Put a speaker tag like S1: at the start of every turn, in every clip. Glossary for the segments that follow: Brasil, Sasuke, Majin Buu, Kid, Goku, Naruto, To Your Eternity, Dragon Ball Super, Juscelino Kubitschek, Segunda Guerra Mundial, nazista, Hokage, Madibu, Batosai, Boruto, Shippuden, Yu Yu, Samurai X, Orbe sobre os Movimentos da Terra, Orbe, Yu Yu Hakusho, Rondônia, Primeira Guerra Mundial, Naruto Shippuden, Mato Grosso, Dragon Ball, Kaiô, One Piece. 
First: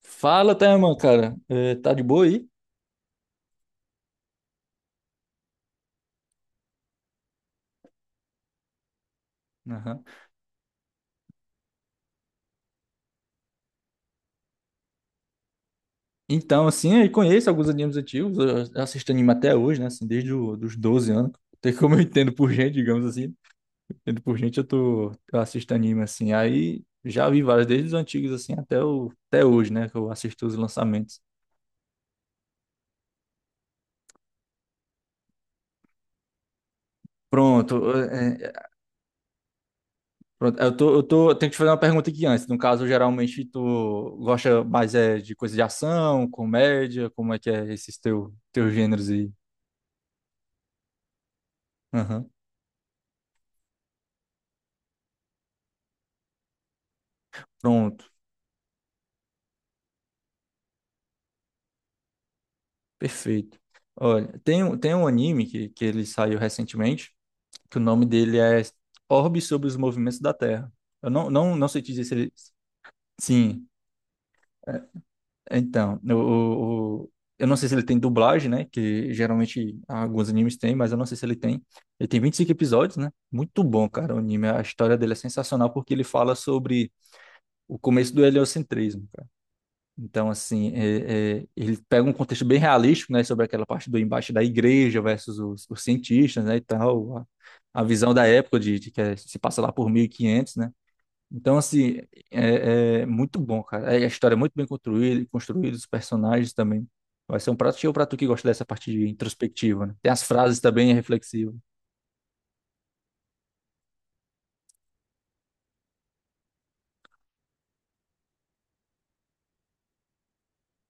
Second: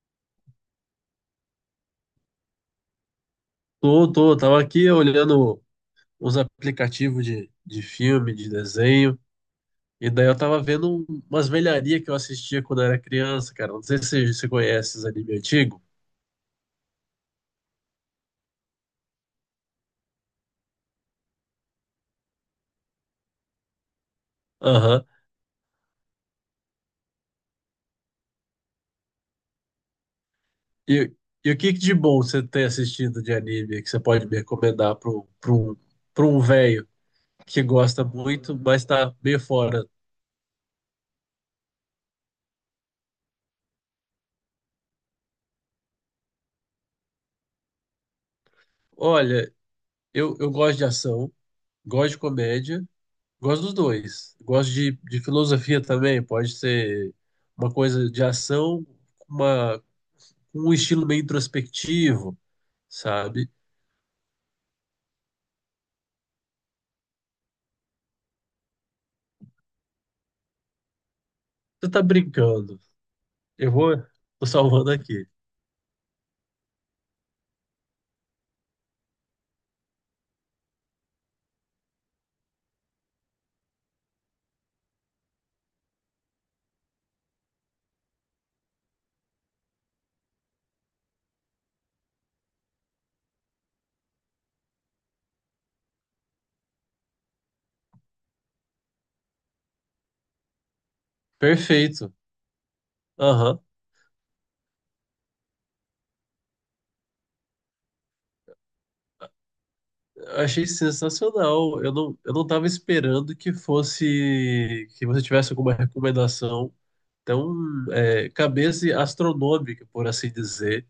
S1: Fala, Thelma, cara. É, tá de boa aí?
S2: Tava aqui olhando uns aplicativos de filme, de desenho,
S1: Aham.
S2: e daí eu tava vendo umas velharias que eu assistia quando era criança, cara. Não sei se você conhece esses anime antigo.
S1: Então, assim, eu conheço alguns animes antigos, eu assisto anime até hoje, né? Assim, desde os dos 12 anos. Tem como eu entendo por gente, digamos assim. Entendo por gente,
S2: Aham.
S1: eu assisto anime, assim. Aí já vi vários, desde os antigos, assim, até hoje, né? Que eu assisto os
S2: E,
S1: lançamentos.
S2: e o que que de bom você tem assistido de anime que você pode me recomendar para um, pra um, pra um velho que
S1: Pronto,
S2: gosta muito, mas tá meio fora?
S1: pronto. Eu tenho que te fazer uma pergunta aqui antes. No caso, geralmente, tu gosta mais é, de coisa de ação, comédia? Como é que é esses teus gêneros aí?
S2: Olha, eu gosto de ação, gosto de
S1: Aham.
S2: comédia. Gosto dos dois. Gosto de filosofia também. Pode ser uma
S1: Pronto.
S2: coisa de ação, uma, com um estilo meio introspectivo, sabe?
S1: Perfeito. Olha, tem um anime que ele saiu recentemente, que o nome dele é Orbe sobre os Movimentos da Terra. Eu não sei
S2: Você
S1: te
S2: tá
S1: dizer se ele.
S2: brincando.
S1: Sim,
S2: Eu vou, tô salvando
S1: é,
S2: aqui.
S1: então. Eu não sei se ele tem dublagem, né? Que geralmente alguns animes têm, mas eu não sei se ele tem. Ele tem 25 episódios, né? Muito bom, cara, o anime. A história dele é sensacional porque ele fala sobre o começo do heliocentrismo. Então, assim, ele pega um contexto bem realístico, né, sobre aquela parte do embate da igreja versus os cientistas, né, e tal, a visão da época de que se passa lá por 1500, né. Então, assim,
S2: Perfeito.
S1: é muito bom,
S2: Aham.
S1: cara. É, a história é muito bem construída, construída, os personagens também. Vai ser um prato cheio pra tu que gosta dessa parte de introspectiva, né. Tem as
S2: Eu
S1: frases
S2: achei
S1: também reflexivas.
S2: sensacional. Eu não tava esperando que fosse, que você tivesse alguma recomendação tão, é, cabeça astronômica, por assim dizer.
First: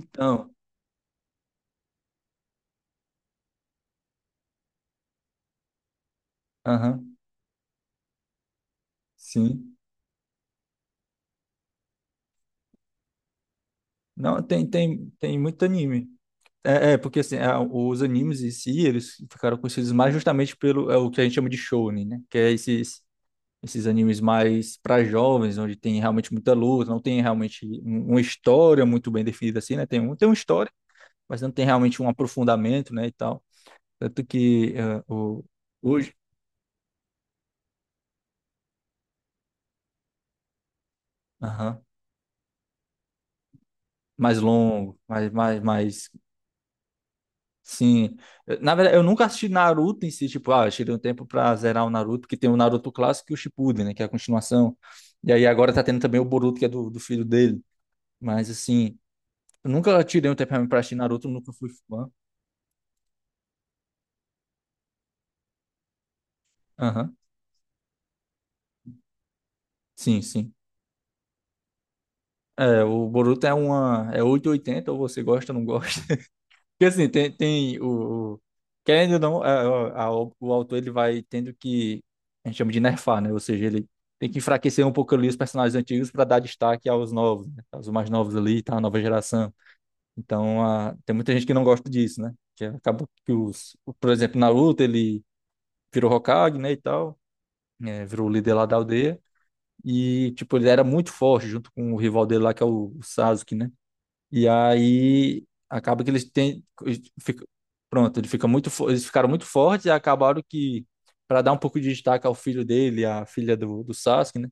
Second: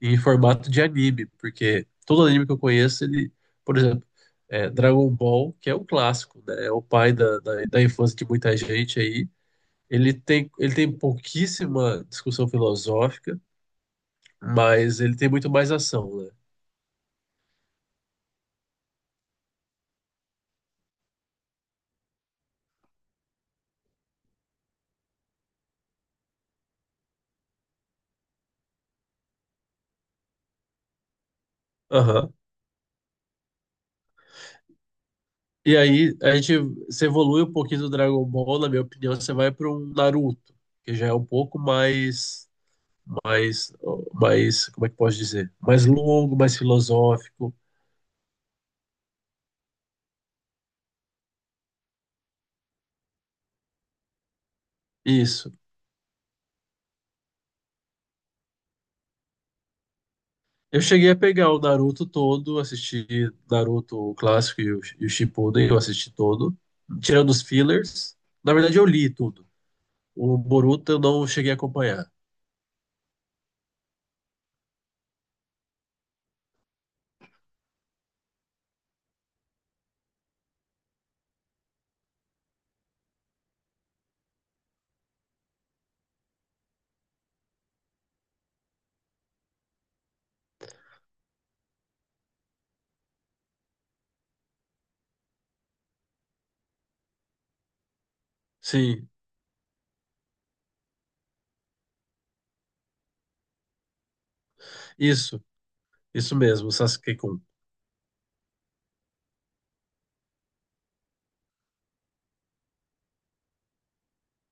S2: E em formato de anime, porque todo anime que eu conheço, ele, por exemplo, é Dragon Ball, que é um clássico, né? É o pai
S1: aham,
S2: da infância de muita gente aí.
S1: sim.
S2: Ele tem pouquíssima discussão filosófica,
S1: Não, tem,
S2: mas
S1: tem,
S2: ele tem
S1: tem
S2: muito
S1: muito
S2: mais
S1: anime.
S2: ação, né?
S1: É, porque assim, os animes em si, eles ficaram conhecidos mais justamente pelo o que a gente chama de shounen, né? Que é esses animes mais para jovens, onde tem realmente muita luta, não tem realmente uma história muito bem definida assim, né? Tem uma história, mas não tem realmente um
S2: Aham.
S1: aprofundamento, né, e tal. Tanto que
S2: E
S1: hoje.
S2: aí, a gente se evolui um pouquinho do Dragon Ball, na minha opinião, você vai para um Naruto, que já é um pouco
S1: Aham.
S2: mais, mais,
S1: mais
S2: mais, como é que
S1: longo,
S2: posso
S1: mais,
S2: dizer?
S1: mais,
S2: Mais
S1: mais
S2: longo, mais filosófico.
S1: Sim. Na verdade, eu nunca assisti Naruto em si, tipo, ah, eu tirei um tempo pra zerar o Naruto, porque tem o Naruto clássico e o Shippuden, né, que é a continuação. E aí
S2: Isso.
S1: agora tá tendo também o Boruto, que é do filho dele. Mas, assim, eu nunca tirei um tempo realmente pra
S2: Eu
S1: assistir
S2: cheguei a
S1: Naruto,
S2: pegar
S1: nunca
S2: o
S1: fui
S2: Naruto
S1: fã.
S2: todo, assisti Naruto o clássico e o Shippuden, eu assisti todo,
S1: Aham.
S2: tirando os fillers. Na verdade, eu li tudo.
S1: Sim,
S2: O
S1: sim.
S2: Boruto eu não cheguei a acompanhar.
S1: É, o Boruto é 880, ou você gosta ou não gosta. Porque assim, tem o, querendo ou não, o autor ele vai tendo que. A gente chama de nerfar, né? Ou seja, ele tem que enfraquecer um pouco ali os personagens antigos para dar destaque aos novos, né? Aos mais novos ali, tá? A nova geração. Então, tem muita gente que não gosta disso, né? Que acaba que os. Por exemplo, Naruto, ele virou Hokage, né? E tal. Né, virou o líder lá da
S2: Sim,
S1: aldeia. E, tipo, ele era muito forte junto com o rival dele lá, que é o Sasuke, né? E
S2: isso,
S1: aí acaba que eles
S2: isso
S1: têm.
S2: mesmo, o Sasuke-kun.
S1: Pronto, eles ficaram muito fortes e acabaram que, para dar um pouco de destaque ao filho dele, à filha do Sasuke, né?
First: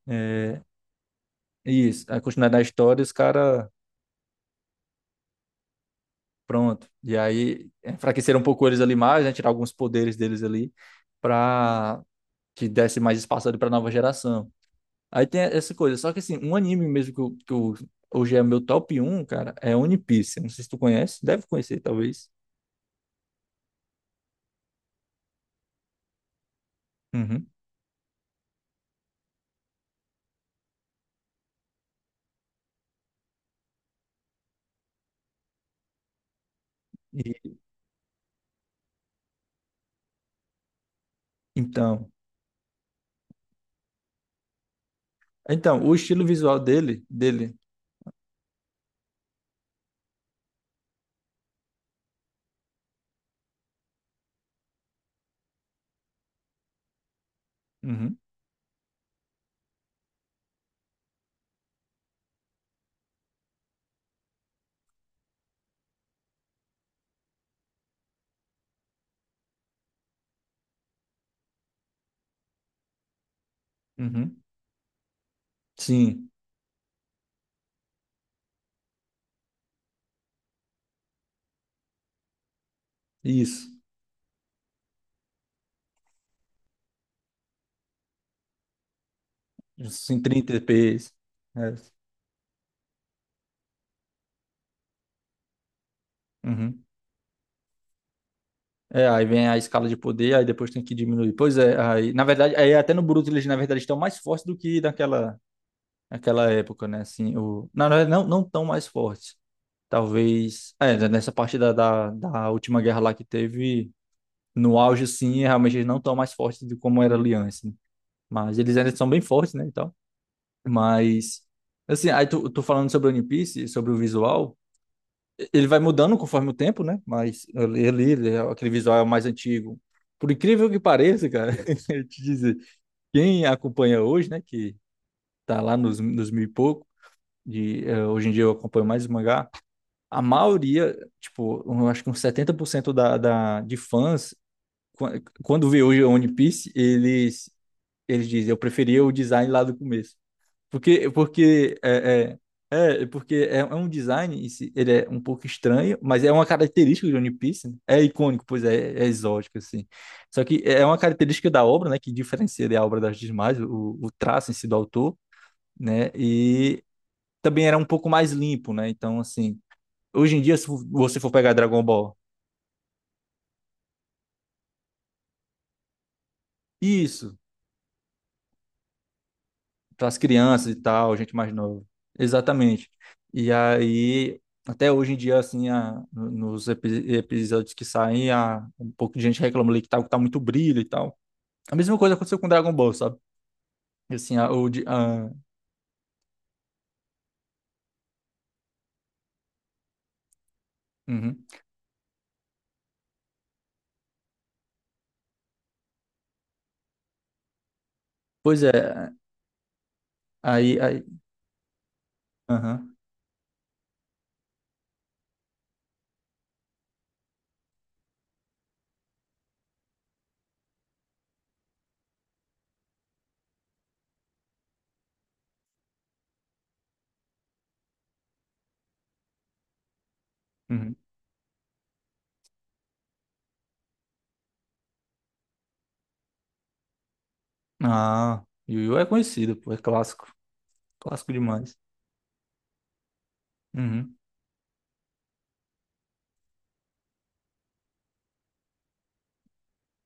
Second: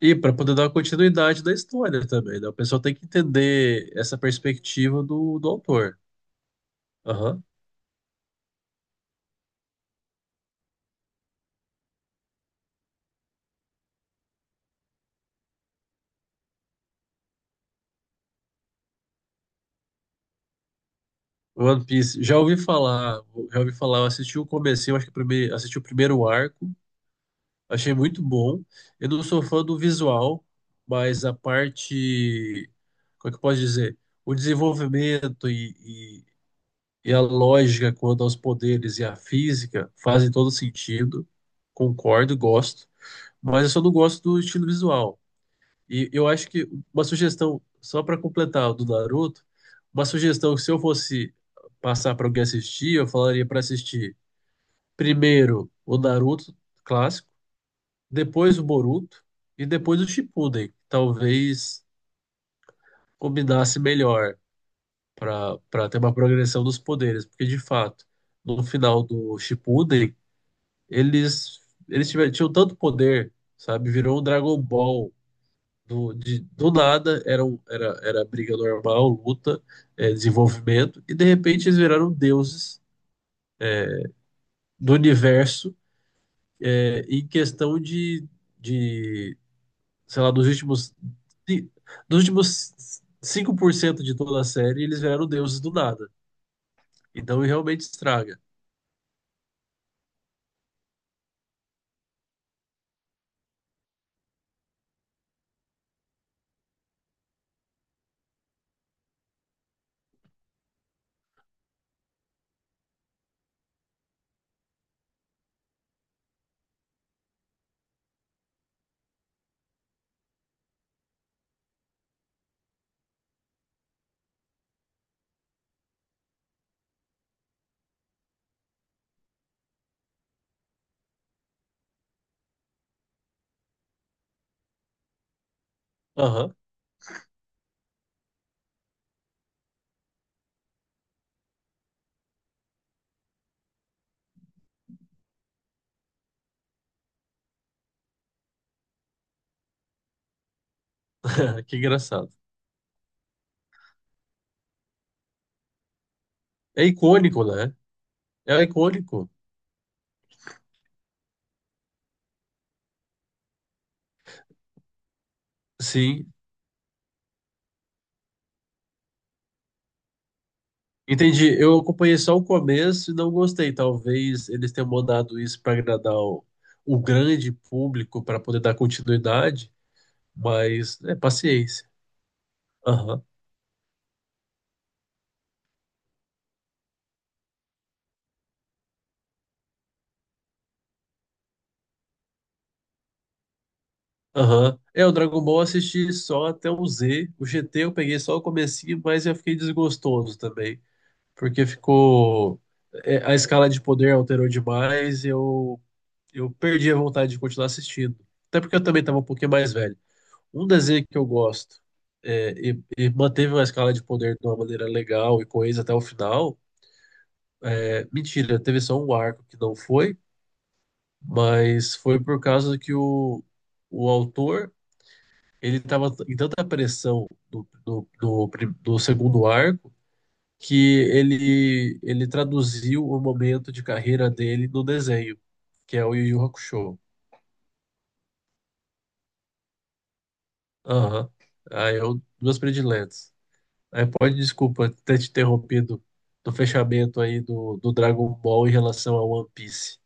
S2: E para poder
S1: É,
S2: dar continuidade da
S1: isso,
S2: história
S1: a
S2: também, né?
S1: continuidade
S2: O
S1: da
S2: pessoal tem
S1: história,
S2: que
S1: os caras.
S2: entender essa perspectiva do autor.
S1: Pronto. E
S2: Aham.
S1: aí enfraqueceram um pouco eles ali mais, né? Tirar alguns poderes deles ali, pra que desse mais espaço ali pra nova geração. Aí tem essa coisa. Só que assim, um anime mesmo que, hoje é meu top um, cara, é One Piece. Não sei se tu conhece, deve conhecer,
S2: One Piece,
S1: talvez.
S2: já ouvi falar, eu assisti o comecinho, acho que assisti o primeiro arco.
S1: Uhum.
S2: Achei muito bom. Eu não sou fã do visual, mas a parte, como é que eu posso dizer? O desenvolvimento e, e a
S1: E-
S2: lógica quanto aos poderes e a física fazem todo sentido.
S1: então,
S2: Concordo, gosto. Mas eu só não gosto do estilo visual.
S1: o
S2: E
S1: estilo
S2: eu acho
S1: visual
S2: que uma
S1: dele,
S2: sugestão, só para completar o do Naruto, uma sugestão que se eu fosse passar para alguém assistir, eu falaria para assistir primeiro o Naruto clássico,
S1: uhum,
S2: depois o Boruto e depois o Shippuden. Talvez combinasse melhor para ter uma progressão dos poderes, porque de fato, no final do Shippuden, eles eles tinham tanto poder, sabe? Virou um
S1: uhum,
S2: Dragon Ball
S1: sim,
S2: do nada, era, um- era era briga normal, luta, é, desenvolvimento e de repente eles viraram deuses
S1: isso,
S2: do universo, é, em questão de
S1: sim,
S2: sei lá,
S1: 30 FPS,
S2: ci-
S1: é,
S2: dos últimos 5% de toda a série, eles vieram deuses do nada.
S1: uhum.
S2: Então realmente estraga.
S1: É, aí vem a escala de poder, aí depois tem que diminuir. Pois é, aí, na verdade, aí até no Bruto eles, na verdade, estão mais fortes do que naquela época, né, assim, na verdade, não tão mais fortes, talvez, né, nessa parte da última guerra lá que teve, no auge, sim, realmente eles não estão mais fortes do como era ali antes, né? Mas eles ainda são bem fortes, né. Mas, assim, aí tu falando sobre o One Piece, sobre o visual, ele vai mudando conforme o tempo, né? Mas aquele visual é o mais antigo. Por incrível que pareça, cara, eu te dizer, quem acompanha hoje, né, que tá lá nos mil e
S2: Aham,
S1: pouco, hoje em dia eu acompanho mais o mangá. A maioria, tipo, eu acho que uns 70% de fãs, quando vê hoje o One Piece, eles dizem, eu preferia o design lá do começo. Porque,
S2: que
S1: porque
S2: engraçado.
S1: é um design, em si, ele é um pouco estranho, mas é uma
S2: É
S1: característica de One
S2: icônico,
S1: Piece,
S2: né?
S1: né? É icônico,
S2: É
S1: pois é
S2: icônico.
S1: exótico, assim. Só que é uma característica da obra, né, que diferencia da obra das demais, o traço em si do autor, né,
S2: Sim,
S1: e também era um pouco mais limpo, né, então, assim, hoje em dia, se você for
S2: entendi.
S1: pegar
S2: Eu
S1: Dragon
S2: acompanhei
S1: Ball,
S2: só o começo e não gostei. Talvez eles tenham mandado isso para agradar o
S1: isso.
S2: grande público para poder dar continuidade,
S1: Então, as crianças e
S2: mas é
S1: tal, gente mais nova.
S2: paciência.
S1: Exatamente.
S2: Aham.
S1: E aí, até hoje em dia, assim, episódios que saem, um pouco de gente reclama ali que tá muito brilho e tal. A mesma coisa aconteceu com Dragon Ball, sabe? Assim, a, o,
S2: Aham.
S1: de-
S2: É, o
S1: a,
S2: Dragon Ball eu assisti só até o Z. O GT eu peguei só o comecinho, mas eu fiquei desgostoso também.
S1: uhum.
S2: Porque ficou. É, a escala de poder alterou demais. Eu perdi a vontade de continuar assistindo. Até
S1: Pois é,
S2: porque eu também estava um pouquinho mais velho. Um
S1: aí,
S2: desenho que eu gosto é,
S1: aham,
S2: e manteve uma escala de poder de uma maneira legal e coesa até o final. É, mentira, teve só um arco que não foi, mas foi por causa que o autor. Ele estava em tanta pressão do segundo arco que
S1: uhum.
S2: ele traduziu o momento de carreira dele no desenho, que é o Yu Yu Hakusho.
S1: Ah, Yu Yu é conhecido, pô, é clássico,
S2: Aham.
S1: clássico demais.
S2: Aí eu, duas prediletas. Aí
S1: Uhum.
S2: pode, desculpa ter te interrompido do fechamento aí do Dragon Ball em relação ao One Piece.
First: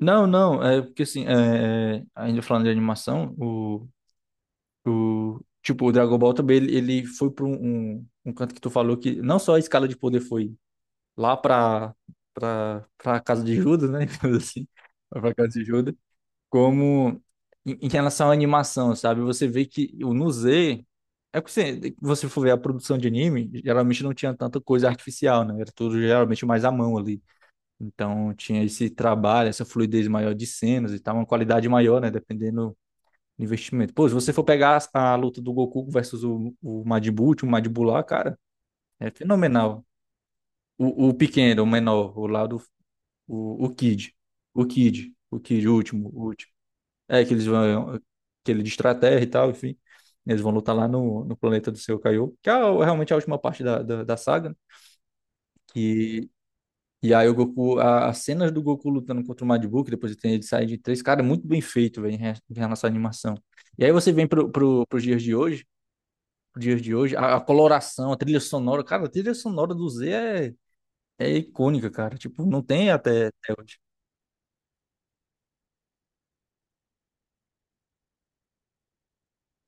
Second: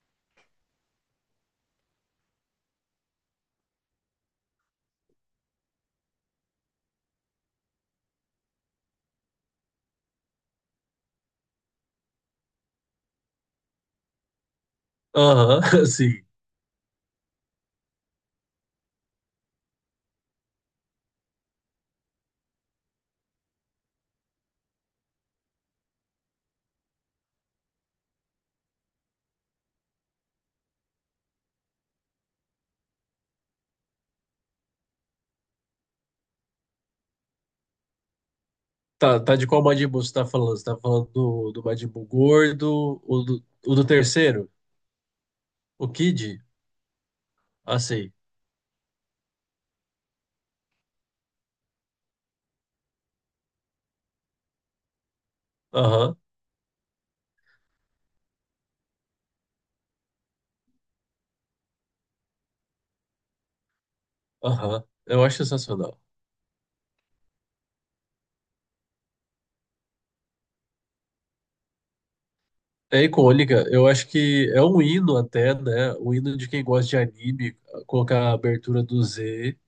S1: Não, não, é porque assim, é, é, ainda falando de animação, o O, tipo, o Dragon Ball também, ele foi para um, um, um canto que tu falou que não só a escala de poder foi lá pra, pra, pra casa de Judas, né? digamos Assim, Lá pra casa de
S2: Aham,
S1: Judas,
S2: sim.
S1: como em, em relação à animação, sabe? Você vê que o no Z, é que você, você for ver a produção de anime, geralmente não tinha tanta coisa artificial, né? Era tudo geralmente mais à mão ali. Então tinha esse trabalho, essa fluidez maior de cenas e tal, uma qualidade maior, né? Dependendo investimento. Pô, se você for pegar a luta do Goku versus o Madibu lá, cara, é
S2: Tá, de qual
S1: fenomenal.
S2: Majin Buu você tá falando? Você tá falando
S1: O pequeno,
S2: do
S1: o
S2: Majin Buu
S1: menor, o lá do.
S2: gordo,
S1: O
S2: o do
S1: Kid.
S2: terceiro?
S1: O Kid. O Kid, o
S2: O
S1: último, o
S2: Kid?
S1: último. É, que eles
S2: Ah,
S1: vão.
S2: sei.
S1: Aquele de estratégia e tal, enfim. Eles vão lutar lá no, no planeta do seu Kaiô, que é a- realmente a última parte da, da, da saga, né?
S2: Aham.
S1: Que. E aí o Goku, a- as cenas do Goku lutando contra o Majin Buu, que depois tem ele sair de três, cara, é muito bem feito, velho, em re- em relação à animação. E aí você vem pro,
S2: Aham,
S1: pro, pros dias
S2: eu
S1: de
S2: acho
S1: hoje,
S2: sensacional.
S1: os dias de hoje. A coloração, a trilha sonora, cara, a trilha sonora do Z é, é icônica, cara. Tipo, não tem
S2: É
S1: até, até
S2: icônica,
S1: hoje.
S2: eu acho que é um hino até, né? O hino de quem gosta de anime, colocar a abertura do Z,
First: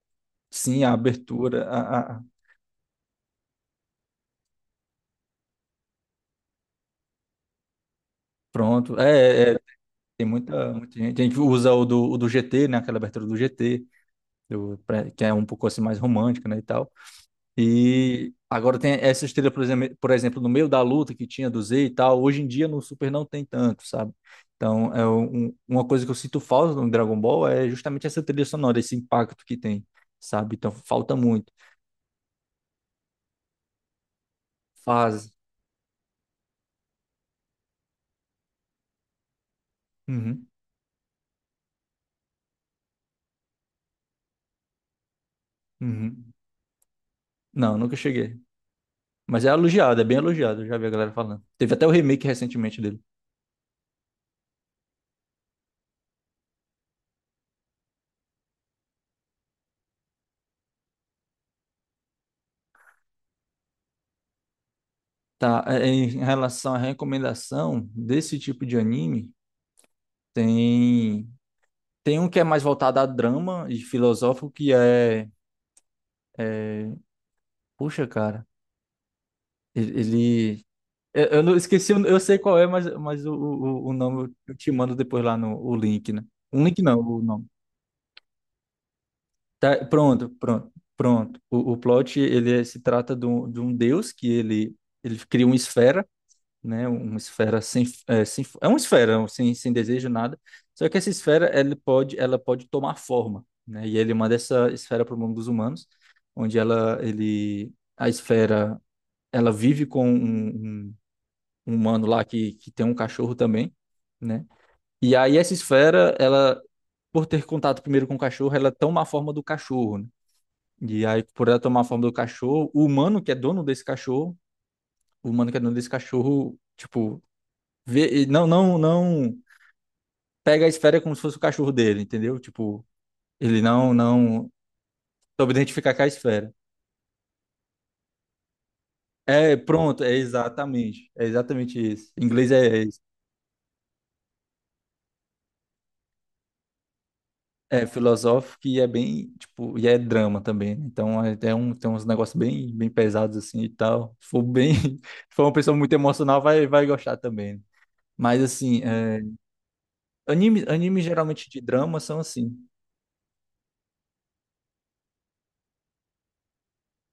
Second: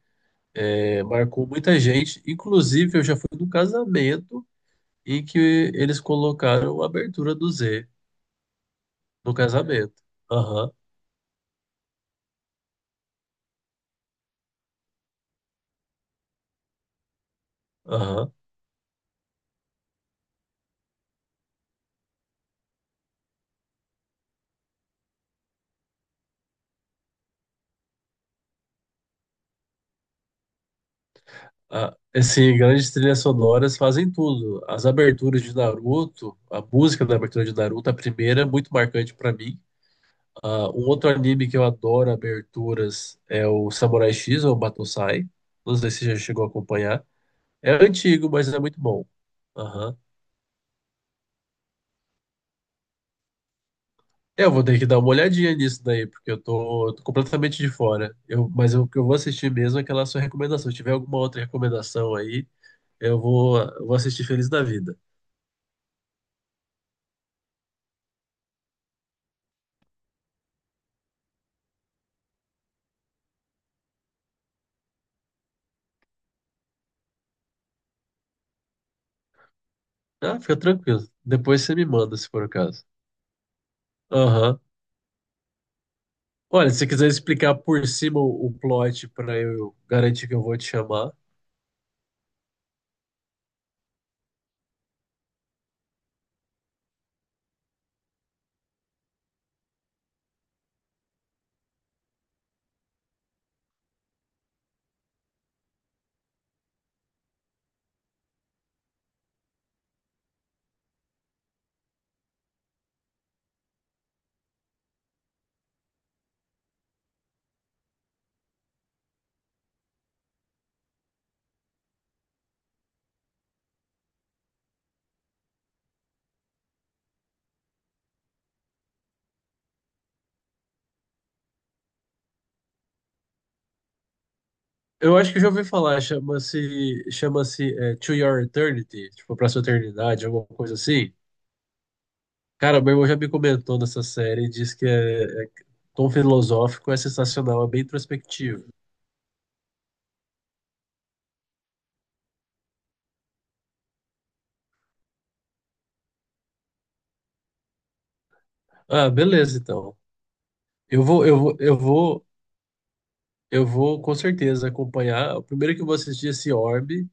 S1: Sim, a
S2: é, marcou
S1: abertura,
S2: muita gente.
S1: a-
S2: Inclusive, eu já fui num casamento em que eles colocaram a abertura do Z
S1: pronto.
S2: no
S1: É, é,
S2: casamento.
S1: tem
S2: Aham,
S1: muita, muita gente. A gente usa o do GT, né? Aquela abertura do GT, do- pra- que é um pouco assim mais romântica, né, e tal.
S2: aham.
S1: E agora tem essa estrela, por exemplo, no meio da luta que tinha do Z e tal, hoje em dia no Super não tem tanto, sabe? Então, é um- uma coisa que eu sinto falta no Dragon Ball é justamente essa trilha sonora, esse impacto que tem, sabe? Então, falta muito.
S2: Ah, assim, grandes trilhas sonoras fazem tudo. As
S1: Fase.
S2: aberturas de Naruto, a música da abertura de Naruto, a primeira, é muito marcante pra mim.
S1: Uhum,
S2: Ah, um outro anime que eu adoro aberturas é o Samurai X ou Batosai. Não sei se você já
S1: uhum.
S2: chegou a acompanhar. É
S1: Não, nunca
S2: antigo,
S1: cheguei.
S2: mas é muito bom.
S1: Mas é
S2: Aham.
S1: elogiado, é bem elogiado, eu já vi a galera falando. Teve até o remake recentemente dele.
S2: É, eu vou ter que dar uma olhadinha nisso daí, porque tô completamente de fora. Eu, mas o que eu vou assistir mesmo é aquela sua recomendação. Se tiver alguma outra recomendação aí, eu vou assistir feliz da vida.
S1: Tá, em relação à recomendação desse tipo de anime, tem. Tem um que é mais voltado a drama e filosófico, que é. Puxa, cara, ele...
S2: Ah, fica
S1: ele-
S2: tranquilo.
S1: Eu não
S2: Depois você me
S1: esqueci,
S2: manda,
S1: eu
S2: se
S1: sei
S2: for o
S1: qual é,
S2: caso.
S1: mas, o nome eu
S2: Aham.
S1: te mando depois lá no o link, né? Um
S2: Olha, se
S1: link
S2: você
S1: não,
S2: quiser
S1: o nome.
S2: explicar por cima o plot pra eu
S1: Tá,
S2: garantir
S1: pronto,
S2: que eu vou te
S1: pronto,
S2: chamar,
S1: pronto. O plot, se trata de um deus que ele cria uma esfera, né? Uma esfera sem desejo nada. Só que essa esfera ela pode tomar forma, né? E ele manda essa esfera para o mundo dos humanos, onde a esfera, ela vive com um- um humano lá que tem um cachorro também, né? E aí essa esfera, ela, por ter contato primeiro com o cachorro, ela toma a forma do cachorro, né? E aí, por ela tomar a forma do cachorro, o humano que é dono desse cachorro, o humano que é dono desse cachorro, tipo, vê, não pega a esfera como se fosse o cachorro dele, entendeu? Tipo, ele não
S2: eu acho que eu já
S1: soube
S2: ouvi
S1: identificar
S2: falar,
S1: com a esfera.
S2: chama-se é, To Your Eternity, tipo, pra
S1: É,
S2: sua
S1: pronto, é
S2: eternidade, alguma coisa
S1: exatamente,
S2: assim.
S1: é exatamente isso. Em inglês é,
S2: Cara,
S1: é
S2: meu
S1: isso.
S2: irmão já me comentou nessa série e disse que é tom filosófico, é sensacional, é bem
S1: É
S2: introspectivo.
S1: filosófico e é bem, tipo, e é drama também. Né? Então tem uns negócios bem, bem pesados assim e tal. Se for bem, se for uma pessoa muito emocional, vai gostar também. Né? Mas assim,
S2: Ah, beleza, então.
S1: anime
S2: Eu vou, eu
S1: geralmente
S2: vou,
S1: de
S2: eu
S1: drama são
S2: vou,
S1: assim.
S2: eu vou com certeza acompanhar. O primeiro que eu vou assistir é esse Orbe,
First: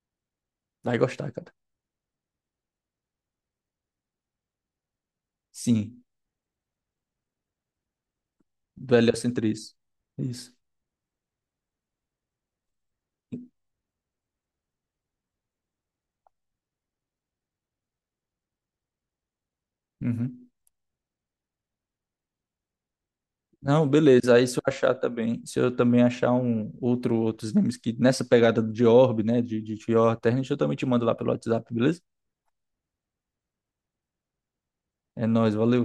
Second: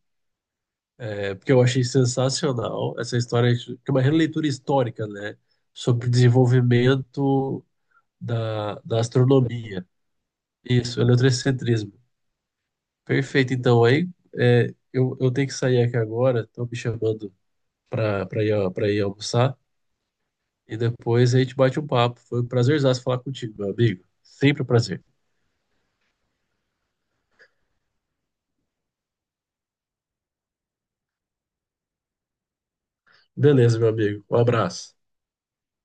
S1: Vai gostar,
S2: é,
S1: cara.
S2: porque eu achei sensacional essa história, que é uma releitura histórica, né,
S1: Sim,
S2: sobre o desenvolvimento
S1: do
S2: da
S1: heliocentrismo.
S2: astronomia.
S1: Isso.
S2: Isso, heliocentrismo. Perfeito, então aí é, eu tenho que sair aqui agora, estão me chamando para ir almoçar
S1: Uhum.
S2: e depois a gente bate um papo. Foi um prazerzaço falar contigo, meu
S1: Não,
S2: amigo.
S1: beleza. Aí se eu
S2: Sempre um
S1: achar
S2: prazer.
S1: também, se eu também achar um outros games que nessa pegada de Orb, né, de Horror Terra, eu também te mando lá pelo WhatsApp, beleza?
S2: Beleza, meu amigo. Um abraço.
S1: É nóis, valeu.